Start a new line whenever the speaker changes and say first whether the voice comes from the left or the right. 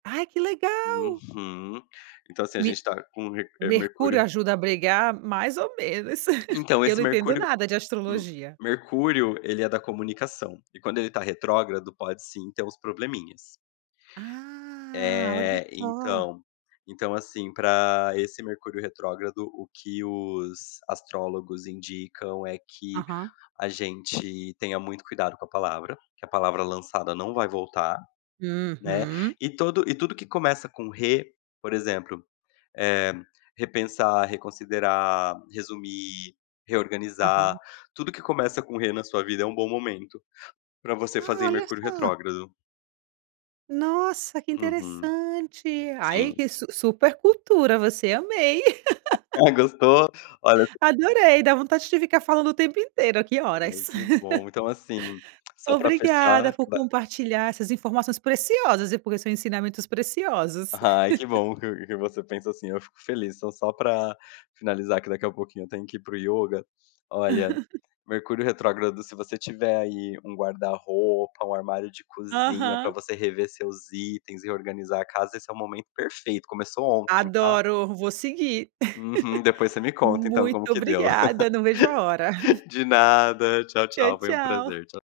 right: Ai, que legal!
left: Uhum. Então, assim, a gente
right: Me
left: está com eh,
right: Mercúrio
left: Mercúrio
right: ajuda a brigar, mais ou menos,
left: Então,
right: porque eu
left: esse
right: não entendo
left: Mercúrio
right: nada de
left: M
right: astrologia.
left: Mercúrio, ele é da comunicação, e quando ele tá retrógrado, pode, sim, ter uns probleminhas.
right: Ah, olha
left: É,
right: só!
left: então. Então, assim, pra esse Mercúrio retrógrado, o que os astrólogos indicam é que
right: Aham.
left: a gente tenha muito cuidado com a palavra, que a palavra lançada não vai voltar, né,
right: Uhum.
left: e todo e tudo que começa com re, por exemplo: Eh, repensar, reconsiderar, resumir, reorganizar,
right: Aham.
left: tudo que começa com re, na sua vida, é um bom momento, pra você
right: Ah,
left: fazer em
right: olha
left: Mercúrio
right: só!
left: retrógrado.
right: Nossa, que
left: Uhum.
right: interessante! Aí,
left: Sim.
right: que su super cultura você. Amei.
left: Ah, gostou? Olha
right: Adorei! Dá vontade de ficar falando o tempo inteiro, aqui,
left: Ai,
right: horas.
left: que bom! Então, assim, só pra
right: Obrigada,
left: fechar,
right: por
left: ba
right: compartilhar essas informações preciosas e por seus ensinamentos preciosos.
left: Ai, que bom que que você pensa assim. Eu fico feliz. Então, só pra finalizar, que daqui a pouquinho eu tenho que ir para o yoga, olha, Mercúrio retrógrado, se você tiver aí um guarda-roupa, um armário de cozinha, pra
right: Aham.
left: você rever seus itens e reorganizar a casa, esse é o momento perfeito. Começou ontem, tá?
right: Adoro, vou seguir!
left: Uhum, depois você me conta, então, como
right: Muito
left: que deu.
right: obrigada, não vejo a hora.
left: De nada, tchau
right: Tchau,
left: tchau, foi um
right: tchau.
left: prazer, tcha